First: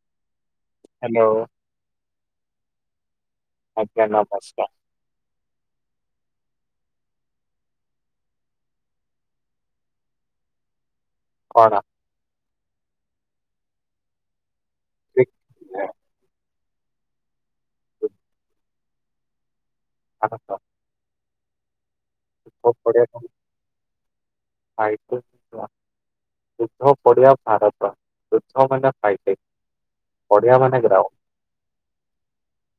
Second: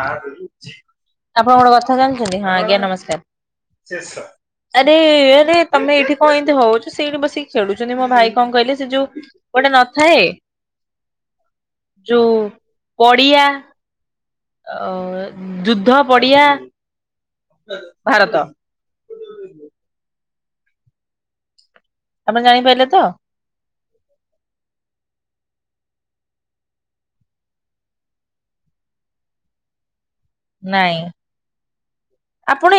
ଆପଣ ହ୍ୟାଲୋ ଗୋଟେ କଥା ଜାଣିଛନ୍ତି? ହଁ ଆଜ୍ଞା ନମସ୍କାର। ଆଜ୍ଞା ନମସ୍କାର୍। ଆରେ ଆରେ ତମେ ଏଇଠି କଣ ଏମିତି ହଉଛ, ସେଇଠି ବସିକି ଖେଳୁଛନ୍ତି। ମୋ ଭାଇ କଣ କହିଲେ ସେ ଯୋଉ ଗୋଟେ ନଥାଏ କଣ ଯୋଉ ପଡିଆ ଅ ଯୁଦ୍ଧ ପଡିଆ ଭାରତ ଭାରତ। ଆପଣ ଜାଣିପାରିଲେ ତ [unintelligible] ଯୁଦ୍ଧ ପଡିଆ ଭାରତ, ଯୁଦ୍ଧ ମାନେ ଫାଇଟିଂ। ପଡିଆ ମାନେ ନାଇଁ। ଗ୍ରାଉଣ୍ଡ ଆପଣ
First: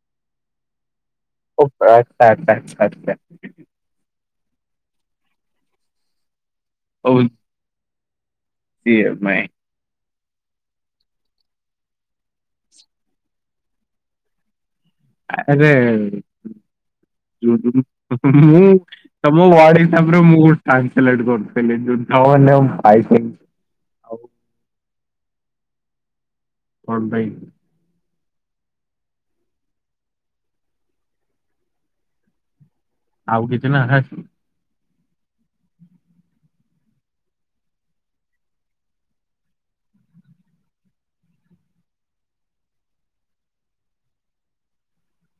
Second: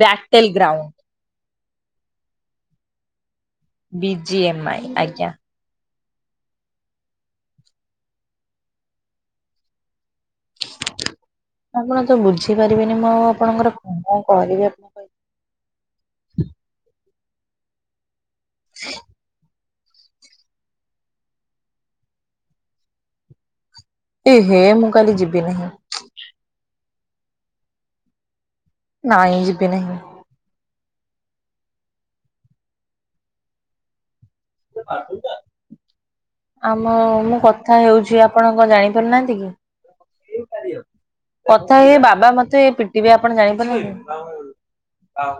ବ୍ୟାଟେଲ ଗ୍ରାଉଣ୍ଡ ଓ ଆଚ୍ଛା ଆଛା ଆଛା ଆଚ୍ଛା। ବି ଜି ଏମ୍ ଆଇ ଆଜ୍ଞା। ଓଇ ସି ଏମ୍ ଆଇ। ଆପଣ ତ ବୁଝିପାରିବେନି, ମୁଁ ଆଉ ଆପଣଙ୍କର କଣ କଣ କହିବି ଆପଣ କହିଲେ। ଆରେ ମୁଁ [unintelligible] ତମ ୱାର୍ଡ଼ ମ ମୁର୍ ସାଙ୍ଗସଲ ଅଟଥିଲେ ଏ ହେ ମୁଁ କାଲି ଯିବି ନାହିଁ। କଣ ପାଇଁ? ନାଇଁ ଯିବି ନାହିଁ। ଆଉ କିଛି ନା ପାଠଟା ଆମ ମୁଁ କଥା ହେଉଛି, ଆପଣ କଣ ଜାଣିପାରୁନାହାନ୍ତି କି? କଥା ଇ ବାବା ମତେ ଏ ପିଟିବେ ଆପଣ ଜାଣିପାରୁନାହାଁନ୍ତି? ହଉ।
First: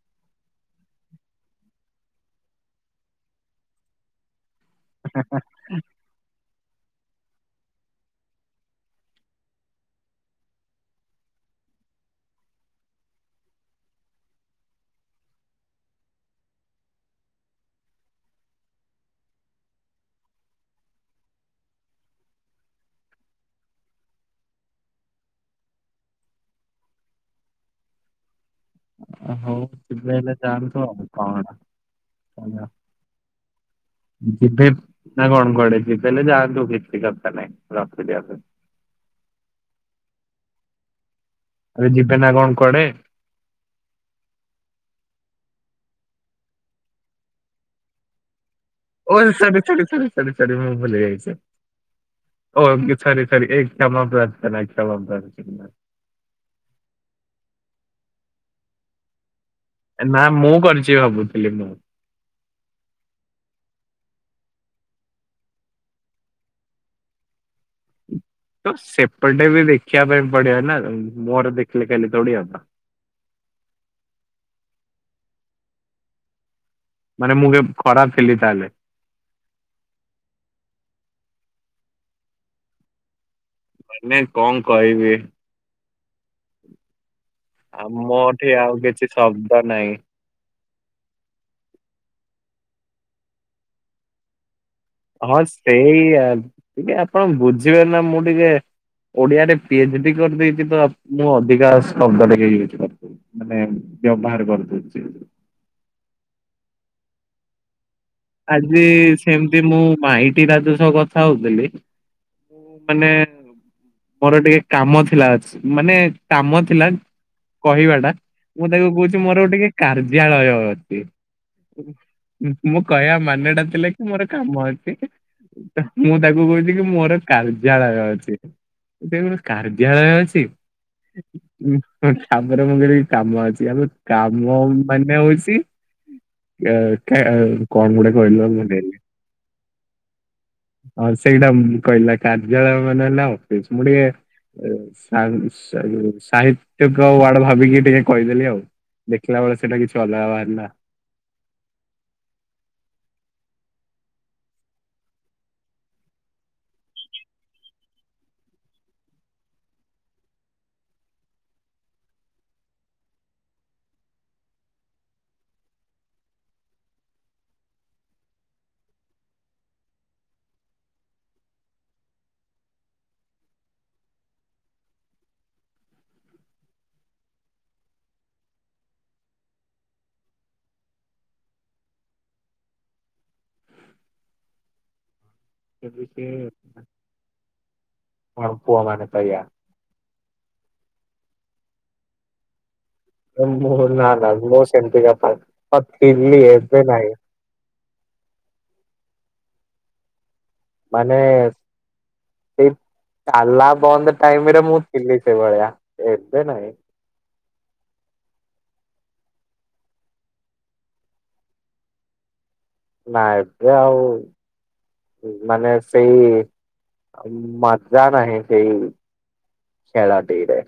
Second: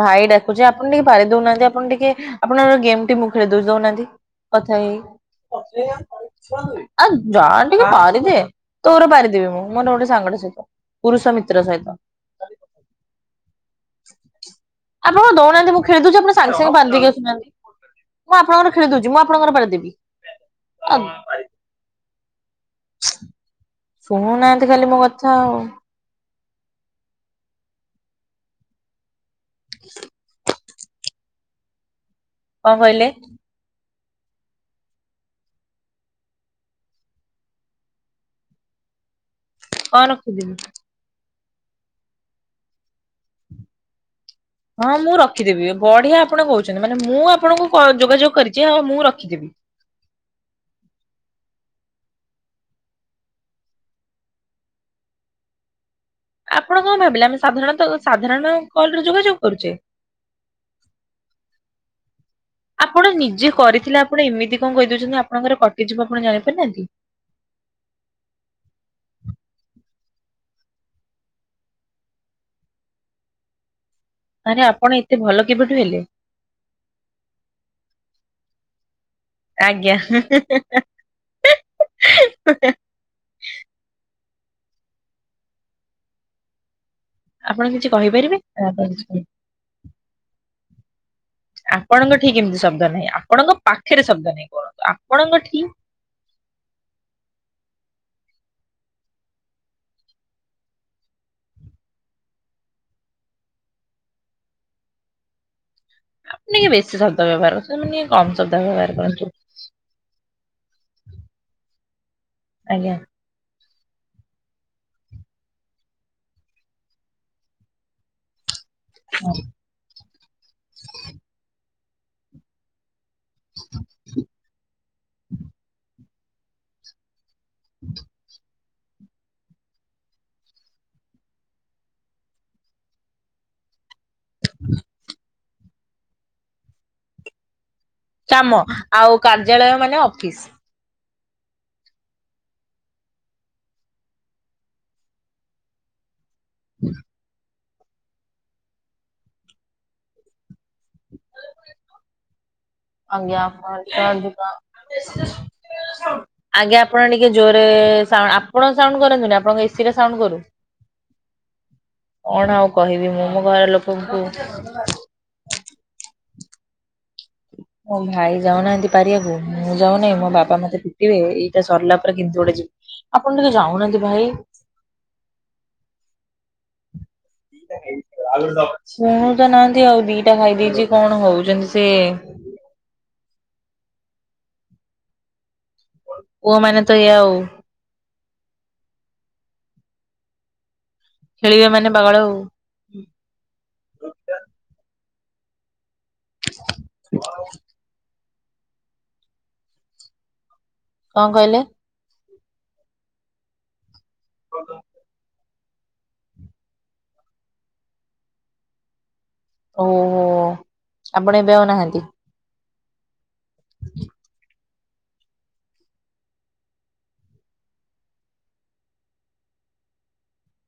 ଭାଇ ଡାକୁଛି, ଆପଣ ଟିକେ ପାରି ଦଉନାହାନ୍ତି। ଆପଣ ଟିକେ ଆପଣଙ୍କର, ଗେମ୍ ଟି ମୁଁ ଖେଳିଦଉଚି ଦଉନାହାନ୍ତି। କଥା ହେଇ ହେଇ, ଯାଆ ଟିକେ ପାରିଦେ ତୋର ପାରିଦେବି ମୁଁ, ମୋର ଗୋଟେ ସାଙ୍ଗ ସହିତ ପୁରୁଷ ମିତ୍ର ସହିତ। ଆପଣ ଦଉନାହାନ୍ତି ମୁଁ ଖେଳି ଦଉଛି, ଆପଣ ସାଙ୍ଗେ ସାଙ୍ଗେ ପାରି ଦେଇକି ଆସୁନାହାନ୍ତି। ମୁଁ ଆପଣଙ୍କର ଖେଳିଦଉଛି, ମୁଁ ଆପଣଙ୍କର ପାରିଦେବି ଆଉ ଶୁଣୁନାହାନ୍ତି ଖାଲି ମୋ କଥା ଆଉ। ଆ ହଉ ସେଥିପାଇଁ ହେଲେ ଯାଆନ୍ତୁ, ଆଉ କଣ ହେଲା। କଣ କହିଲେ ଯିବେ ବ୍ ନା କଣ କୁଆଡ଼େ ଯିବେ ନା, ଯେ ଯାଆନ୍ତୁ କିଛି କଥା ନାହିଁ ରଖି ଦିଅନ୍ତୁ। କନ୍ ଖୁଦିବି। ଆରେ ଯିବେ ନା କଣ କୁଆଡେ? ହଁ ମୁଁ ରଖିଦେବି ବଢିଆ ଆପଣ କହୁଛନ୍ତି ମାନେ ମୁଁ ଆପଣଙ୍କୁ କ ଯୋଗାଯୋଗ କରିଛି ଆଉ ମୁଁ ଓ ଏ ରଖିଦେବି। ସରି ସରି ସରି ସରି ସରି ମୁଁ ଭୁଲି ଯାଇଛି। ଓ ସରି ସରି ଏକ କ୍ଷମା ମାଫ କରନା ଏକ କ୍ଷମା ମାଗୁଛି [unintelligible] ଆପଣ କଣ ଭାବିଲେ ଆମେ ସାଧାରଣତ ସାଧାରଣ କଲରେ ଯୋଗାଯୋଗ କରୁଛେ? ନା ମୁଁ କରିଛି ଭାବୁଥିଲି ମୁଁ। ଆପଣ ନିଜେ କରିଥିଲେ ଆପଣ ଏମିତି କଣ କହିଦଉଛନ୍ତି ଆପଣଙ୍କର କଟିଯିବ ଆପଣ ଜାଣିପାରୁନାହାନ୍ତି? ତ ସେପଟେ ବି ଦେଖିବା ପାଇଁ ପଡିବ ନା ଉଁ ମୋର ଦେଖିଲେ ଖାଲି ଥୋଡି ହବ। ଆରେ ଆପଣ ଏତେ ଭଲ କେବେଠୁ ହେଲେ? ମାନେ ମୁଁ କେ ଖରାପ ଥିଲି ତାହେଲେ। ଆଜ୍ଞା ହୁଁ ହୁଁ ହୁଁ ହାଁ। ମାନେ କଣ କହିବି? ଆପଣ କିଛି ଆଉ କହିପାରିବେ? ମୋଠି ଆଉ ଆପଣ କିଛି କହିବେ। ଶବ୍ଦ ନାଇ। ଆପଣଙ୍କ ଠି କିମିତି ଶବ୍ଦ ନାହିଁ ଆପଣଙ୍କ ପାଖରେ ଶବ୍ଦ ନାହିଁ କୁହନ୍ତୁ ଆ ହଁ ସେଇଆ ଟିକେ ଆପଣ ବୁଝିବେ ନା ମୁଁ ଟିକେ। ଓଡିଆରେ ପି ଏଚ୍ ଡି କରିଦେଇଛି ତ ମୁଁ ଅଧିକା ଶବ୍ଦ ଟିକେ ୟୁଜ କରିଦେଲି। ମାନେ ବ୍ୟବହାର କରିଦଉଚି। ନାଇ ବେଶୀ ଶବ୍ଦ ବ୍ୟବହାର [unintelligible] ମାନେ କମ୍ ଶବ୍ଦ ବ୍ୟବହାର କରନ୍ତୁ। ଯେ ମୁଁ ମାଇଟି ଟା ଯଉ ସହ କଥା ହଉଥିଲି ମୁଁ ଆଜ୍ଞା। ମାନେ। ମୋର ଟିକେ କାମ ଥିଲା ମାନେ କାମ ଥିଲା କହିବା ଟା। ମୁଁ ତାକୁ କହୁଛି ମୋର ଟିକେ କାର୍ଯ୍ୟାଳୟ ଅଛି ଉଁ। ଉଁ ମୁଁ କହିବା ମାନେଟା ଥିଲା କି ମୋର କାମ ଅଛି ତ ମୁଁ ତାକୁ କହୁଛି କି ମୋର। କାର୍ଯ୍ୟାଳୟ ଅଛି ମୁଁ ସେୟା କହିଲି କାର୍ଯ୍ୟାଳୟ ଅଛି। ଉଁ କାମର ବି [unintelligible] କାମ ଅଛି ଆବେ। କାମ ମାନେ ହଉଛି ଅ କେଁ କଣ ଗୋଟେ। କହିଲ କାମ ମୁଁ ଭୁଲିଗଲି। ଆଉ କାର୍ଯ୍ୟାଳୟ ମାନେ ଅଫିସ। ହଁ ସେଇଟା ଉଁ କହିଲା କାର୍ଯ୍ୟାଳୟ ମାନେ ହେଲା ଅଫିସ‌ ମୁଁ ଟିକେ ଅ ସା ସା। ସାହିତ୍ୟିକ ୱାର୍ଡ ଭାବିକି ଟିକେ କହିଦେଲି ଆଉ ଦେଖିଲା ବେଳେ ସେଇଟା କିଛି ଅଲଗା ବାହାରିଲା। ଆଜ୍ଞା ଆପଣ ଠୁ ଅଧିକ। ଆଜ୍ଞା ଆପଣ ଟିକେ ଜୋରେ ସାଉ ଆପଣ ସାଉଣ୍ଡ କରନ୍ତୁନି ଆପଣଙ୍କ ଏ ସି ଟା ସାଉଣ୍ଡ କରୁ। କଣ ଆଉ କହିବି ମୁଁ ମୋ ଘର ଲୋକଙ୍କୁ। ଓ ଭାଇ ଯାଉନାହାନ୍ତି ପାରିବାକୁ ମୁଁ ଯାଉନାହିଁ ମୋ ବାପା ମତେ ପିଟିବେ ଏଇଟା ସରିଲା ପରେ କିନ୍ତୁ ଗୋଟେ ଯି ଆପଣ ଟିକେ ଯାଉନାହାନ୍ତି ଭାଇ। ଶୁଣୁ ତ ନାହାନ୍ତି ଆଉ ଦିଟା ଖାଇ ଦେଇଛି କଣ ହଉଛନ୍ତି ସେ। କହିଲି କି ପୁଅ ମାନେ ତ ଏଇଆ ଆଉ। ହଁ ପୁଅ ମାନେ ତ ଏଇଆ। ଖେଳିବ ମାନେ ପାଗଳ ଆଉ। ମୁଁ ନା ନା ମୁଁ ସେମିତିକା ପା ହଁ ଥିଲି ଏବେ ନାହିଁ। ମାନେ କଣ କହିଲେ ସେଇ ତାଲା ବନ୍ଦ୍। ଟାଇମରେ ମୁଁ ଥିଲି ସେ ଭଳିଆ ଏବେ ନାଇଁ। ଓହୋ ଆପଣ ଏବେ ଆଉ ନାହାନ୍ତି। ନା ଏବେ ଆଉ ଉ ମାନେ ସେଇ। ଆଉ ମଜା ନାହି ସେଇ ଖେଳ ଟି ରେ।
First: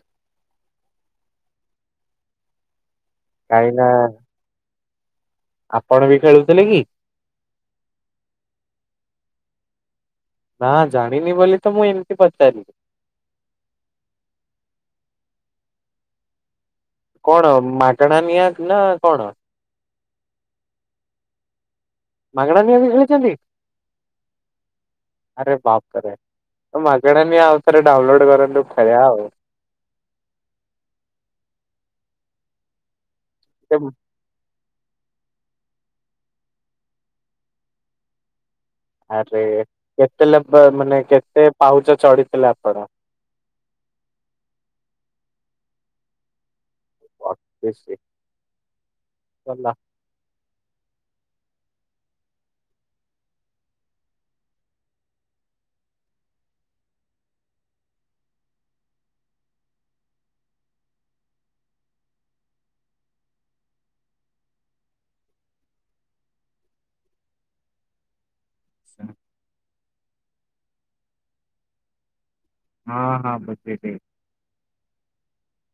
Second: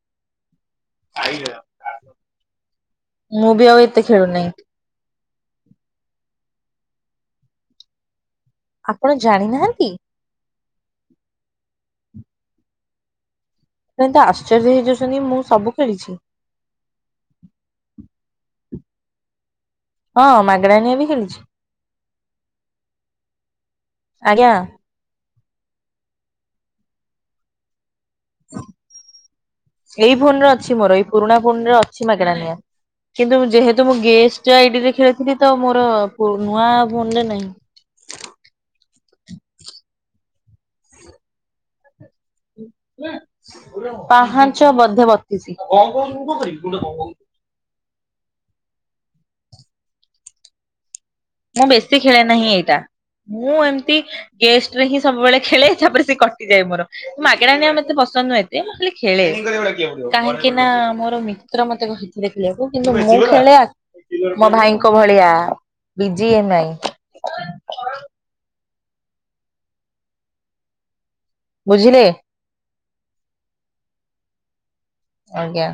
ମୁଁ ବି କାହିଁକି ନା ଆଉ ଏତେ ଖେଳୁନାହିଁ। ଆପଣ ବି ଖେଳୁଥିଲେ କି? ଆପଣ ଜାଣିନାହାନ୍ତି? ନା ଜାଣିନି ବୋଲି ତ ମୁଁ ଏମିତି ପଚାରିଲି। [unintelligible] ଏମିତିଆ ଆଶ୍ଚର୍ଯ୍ୟ ହେଇଯାଉଛନ୍ତି ମୁଁ ସବୁ ଖେଳିଛି। କଣ ମାଗଣା ନିଆ ନା କଣ? ହଁ ମାଗେଣାରେ ମୁଁ ବି ଖେଳୁଛି। ମାଗଣା ନିହାତି ଖେଳିଛନ୍ତି? ଆଜ୍ଞା। ଆରେ ବାପ୍ ରେ ମାଗଣା ନିଆଁ ଅଉଥରେ ଡାଉନଲୋଡ କରନ୍ତୁ ଖେଳିଆ ଆଉ ଏଇ ଫୋନରେ ଅଛି ମୋର, ଏଇ ପୁରୁଣା ଫୋନରେ ଅଛି ମାଗେଣା ନିଆ। କିନ୍ତୁ ଯେହେତୁ କେତେ- ମୁଁ ଗେଷ୍ଟ ସେ ଆଇଡିରେ ଖେଳିଥିଲି ତ, ମୋର ନୂଆ ଫୋନରେ ନାହିଁ ଆରେ କେତେ ଲେବ-ମାନେ କେତେ ପାଉଚ ଚଢିଥିଲା? ପାହାଞ୍ଚ ବଧେ ବତିସି ଅ [unintelligible] ମୁଁ ବେଶୀ ଖେଳେ ନାହିଁ ଏଇଟା। ମୁଁ ଏମିତି ଗେଷ୍ଟରେ ହିଁ ସବୁବେଳେ ଖେଳେ ତାପରେ ସେ କଟିଯାଏ ମୋର। ମାଗେଶା ନିଆଁ ମତେ ପସନ୍ଦ ନୁହ। ଏତେ ମୁଁ ଖାଲି ଖେଳେ, କାହିଁକି ନା ମୋର ମିତ୍ର ମତେ କହି ଦେଖିବାକୁ କିନ୍ତୁ ମୁଁ ଖେଳେ ମୋ ଭାଇଙ୍କ ଭଳିଆ ବିଜି ଏ ନାଇଁ ଆଚ୍ଛା ବୁଝିଲେ? ହଁ ହଁ। ବୁଝିଲି। ଆଜ୍ଞା।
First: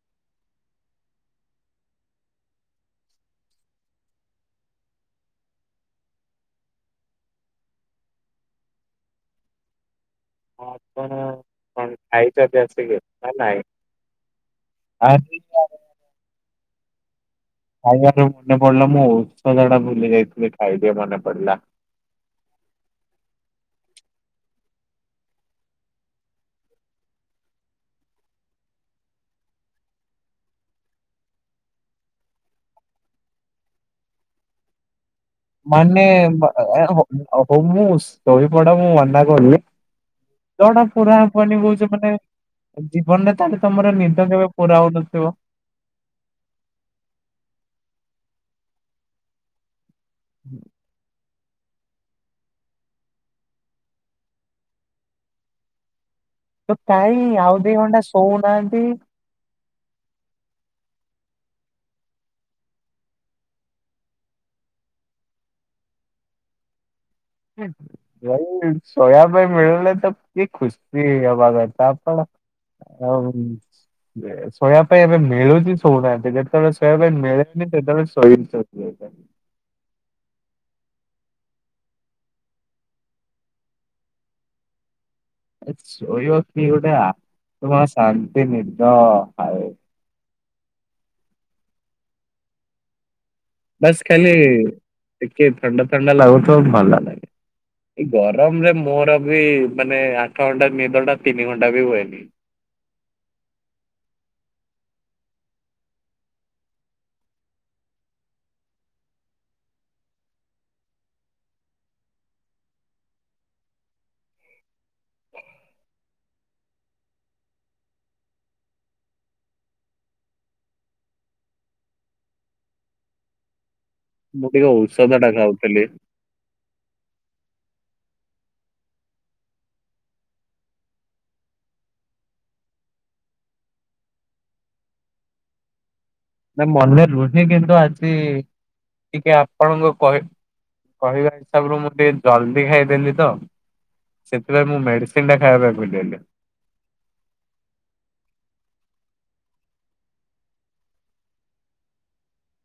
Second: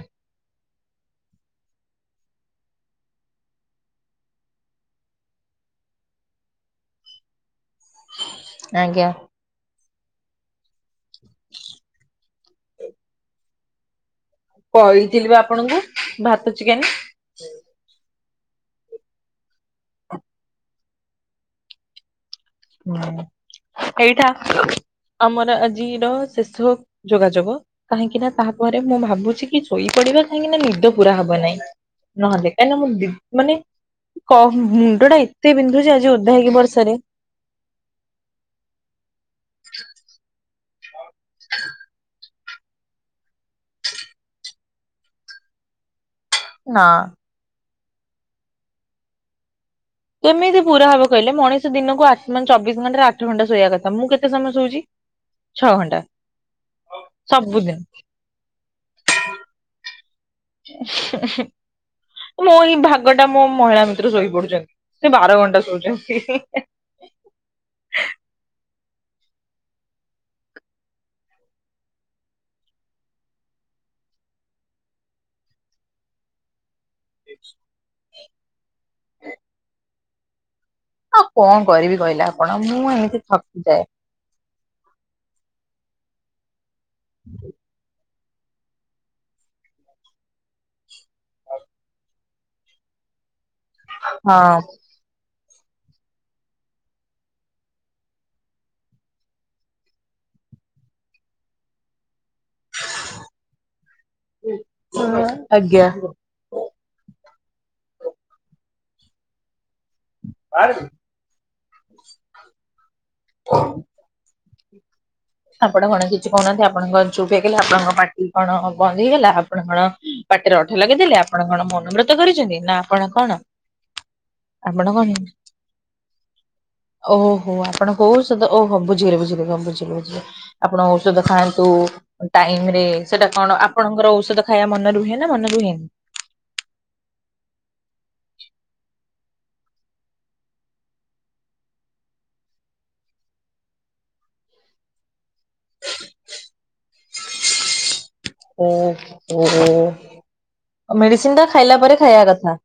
ଆଜ୍ଞା। ହଁ ଆପଣ କଣ ଖାଇଛନ୍ତି ଆସିକି ନା ନାଇଁ? କହିଥିଲି ବା ଆରେ ଆପଣଙ୍କୁ ଭାତ ଚିକେନ୍ ଖାଇବାର ମନେ ପଡିଲା। ମୁଁ ଔଷଧ ଟା ଭୁଲି ଯାଇଥିଲି, ଖାଇଦିଏ ମନେ ପଡିଲା। ହୁଁ ଏଇଟା ଆମର ଆଜିର ଶେଷ ଯୋଗାଯୋଗ, କାହିଁକି ନା ତାପରେ ମୁଁ ଭାବୁଛି କି ଶୋଇ ପଡିବା କାହିଁକି ନା ନିଦ ପୁରା ହବ ନାହିଁ। ନହଲେ କାହିଁକିନା ମୁଁ ମାନେ କ- ମୁଣ୍ଡଟା ଏ ଏତେ ବିନ୍ଧୁଛି ଆଜି ଓଦା ହେଇକି ବର୍ଷାରେ ହଉ ହଉ। ମୁଁ ଶୋଇପଡ ମୁଁ ମନା କରୁନି। ନିଦଟା ପୁର ହବନି କହୁଛ ମାନେ, ଜୀବନରେ ତାହେଲେ ତମର ନିଦ କେବେ ପୁରା ହଉନଥିବ ନା କେମିତି ପୁରା ହବ କହିଲେ? ମଣିଷ ଦିନକୁ ଆଠ-ମାନେ ଚବିଶ ଘଣ୍ଟା ରୁ, ଆଠ ଘଣ୍ଟା ଶୋଇବା କଥା। ମୁଁ କେତେ ସମୟ ଶୋଉଛି ଛଅ ଘଣ୍ଟା। ତ କାଇଁ ଆଉ ଦି ସବୁଦିନ ଘଣ୍ଟା ଶୋଉନାହାନ୍ତି। [unintelligible] ମୋ ଏଇ ଭାଗ ଟା ମୋ ମହିଳା ମିତ୍ର ଶୋଇପଡୁଛନ୍ତି। ସେ ବାର ଘଣ୍ଟା ଶୋଉଛନ୍ତି। ହୁଁ। ଯୋଉ ଶୋଇବା ପାଇଁ ମିଳୁନି ତ ଆପଣ ଖୁସି ହେବା କଥା ଆଉ ଶୋଇବା ପାଇଁ ଏବେ ମିଳୁଛି ଶୋଉନାହାନ୍ତି। ଯେତେବେଳେ ଶୋଇବା ପାଇଁ ମିଳେନି, ସେତେବେଳେ ଶୋଇ ପଡୁଛନ୍ତି। ଆଉ କଣ କରିବି କହିଲେ ଆପଣ? ମୁଁ ଏମିତି ଥକିଯାଏ। ଶୋଇବ କିଏ ଗୋଟେ ଆ ହଁ [inaudible] ପୁରା ଶାନ୍ତି ନିଦ ଆଉ। ହଉ ବାସ୍ ଖାଲି ହଁ ଟିକେ ଥଣ୍ଡା, ଥଣ୍ଡା ଲାଗୁଥିବ ଭଲ। ଏଇ ଗରମ ରେ ମୋର ବି ମାନେ ଆଠ ଘଣ୍ଟା, ନିଦଟା ତିନି ଘଣ୍ଟା ବି ହୁଏନି। ହଁ ଆଜ୍ଞା। ଆରେ ହଁ ଆପଣ କଣ କିଛି କହୁନାହାନ୍ତି? ଆପଣ କଣ ଚୁପ ହେଇ କଲେ? ଆପଣଙ୍କ ପାର୍ଟି କଣ ବନ୍ଦ ହେଇଗଲା? ଆପଣ କଣ ପାଟିରେ ଅଠା ଲଗେଇଦେଲେ? ଆପଣ କଣ ମୌନବ୍ରତ କରିଛନ୍ତି? ନା ଆପଣ କଣ ମୁଁ ଟିକେ ଆପଣ କଣ ଔଷଧ ଟା ଖାଉଥିଲି। ଓହୋ ଆପଣ କୋଉ ଓଷୋଦ ଓହୋ ବୁଝିିଗଲି ବୁଝିଗଲି ହଁ ବୁଝିଲି ବୁଝିଲି। ଆପଣ ଔଷଧ ଖାଆନ୍ତୁ। ଟାଇମ ରେ ସେଟା କଣ ଆପଣଙ୍କର ଔଷଧ ଖାଇବା ମନେ ରୁହେ ନା ମନେ ରୁହେନି। ନାଇଁ ମନେ ରୁହେ କିନ୍ତୁ ଆଜି ଟିକେ ଆପଣଙ୍କୁ କହି କହିବା ହିସାବରୁ ମୁଁ ଟିକେ ଜଲ୍ଦି ଖାଇଦେଲି ତ। ସେଥିପାଇଁ ମୁଁ ମେଡିସିନ ଟା ଖାଇବା ପାଇଁ ଭୁଲିଗଲି। ଓହୋ ମେଡିସିନ ଟା ଖାଇଲା ପରେ ଖାଇବା କଥା।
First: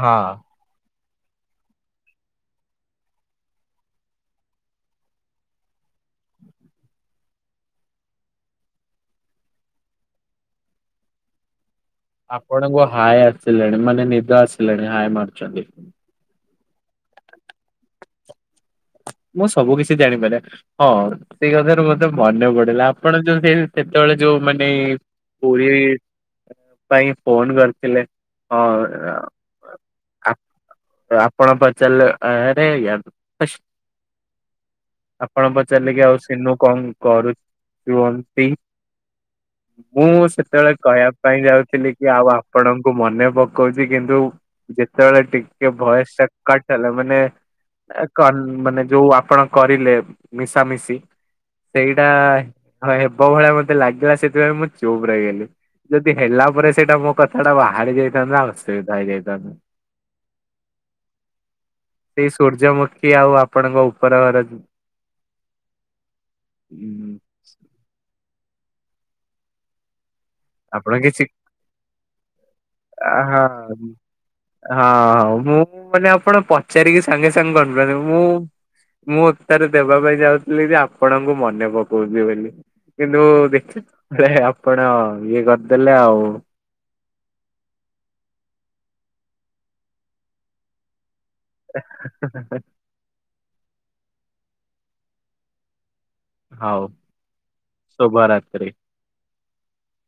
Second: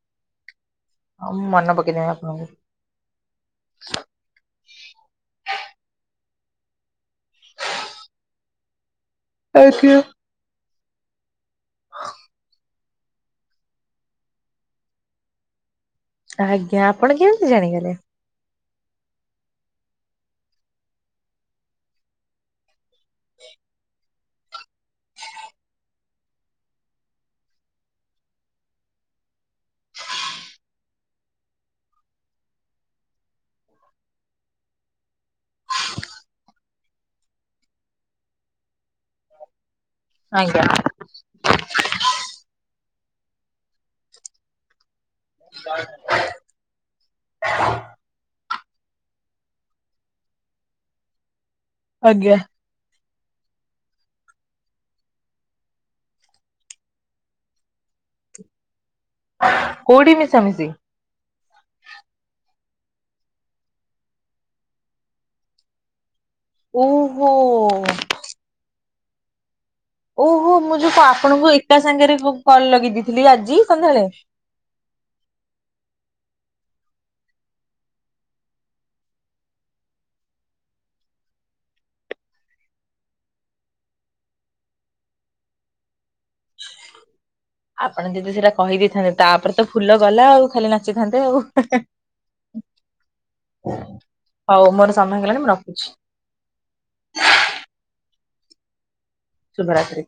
ହଁ। ହଉ ମୁଁ ମନ ପକେଇଦେବି ଆପଣଙ୍କୁ। [unintelligible] ଆପଣଙ୍କୁ ହାୟ ଆସିଲାଣି ମାନେ ନିଦ ଆସିଲାଣି ହାଏ ମାରୁଚନ୍ତି। ଆଜ୍ଞା ଆପଣ କେମିତି ଜାଣିଗଲେ। ମୁଁ ସବୁ କିଛି ଜାଣିପାରିରେ ହଁ ସେଇ କଥାରୁ ମତେ ମନେ ପଡିଲା ଆପଣ ଯୋଉ ହେଇ ସେତୋବୋଳେ ଯୋଉ ମାନେ ପୁରୀ ପାଇଁ ଫୋନ୍ କରିଥିଲେ ଅଁ ଆପ୍ ଆପଣ ପଚାରଲେ ଆରେ। [unintelligible] ଆପଣ ପଚାରିଲେ କି ଆଉ ସିନୁ କଁ କରୁୁଚୁଅନ୍ତି। ମୁଁ ଆଜ୍ଞା ସେତେବେଳେ କହିବା ପାଇଁ ଯାଉଥିଲି କି ଆଉ ଆପଣଙ୍କୁ ମନେ ପକୋଉଚି କିନ୍ତୁ ଯେତୋବୋଳେ ଟିକେ ଭଏସ୍ କଟ୍ ହେଲା ମାନେ ଏ କନ୍ ମାନେ ଯୋଉ ଆପଣ କରିଲେ ମିଶାମିଶି ସେଇଡ଼ା ଆଜ୍ଞା ହଁ ହେବ ଭଳିଆ ମତେ ଲାଗିଲା ସେଥିପାଇଁ ମୁଁ ଚୁପ୍ ରହିଗଲି। ଯଦି ହେଲା ପରେ ସେଇଟା ମୋ କଥା ଟା ବାହାରି ଯାଇଥାନ୍ତା ଅସୁବିଧା ହେଇଯାଇଥାନ୍ତା। କୋଉଠି ମିଶାମିିଶି। ସେଇ ସୂର୍ଯ୍ୟମୁଖୀ ଆଉ ଆପଣଙ୍କ ଉପର ଘର ଉଁ ଓହୋ। ଓହୋ ମୁଁ ଯୋଉ ଆପଣ କା କିଛି ଆପଣଙ୍କୁ ଏକା ସାଙ୍ଗେରେ କ୍ କଲ ଲଗେଇ ଦେଇଥିଲି ଆଜି ସନ୍ଧ୍ୟାବେଳେ। ହଁ ହଁ ମୁଁ ମାନେ ଆପଣ ପଚାରିକି ସାଙ୍ଗେ ସାଙ୍ଗେ କରିଦେଲେ ମୁଁ ମୁଁ ଉତ୍ତର ଦେବା ପାଇଁ ଯାଉଥିଲି ଯେ ଆପଣଙ୍କୁ ମନେ ପକୋଉଛି ବେଲି। କିନ୍ତୁ ଦେଖି ହେଁ ହେଁ ଆପଣ ଇଏ କରିଦେଲେ ଆଉ। ଆପଣ ଯଦି ସେଟା କହିଦେଇଥାନ୍ତେ ତାପରେ ତ ଫୁଲ ଗଲା ଆଉ ଖାଲି ନାଚିଥାନ୍ତେ ଆଉ। [unintelligible] ହଉ ମୋର ସମୟ ହେଇଗଲାଣି ମୁଁ ରଖୁଛି। ହଉ ଶୁଭ ରାତ୍ରି। ଶୁଭ ରାତ୍ରି।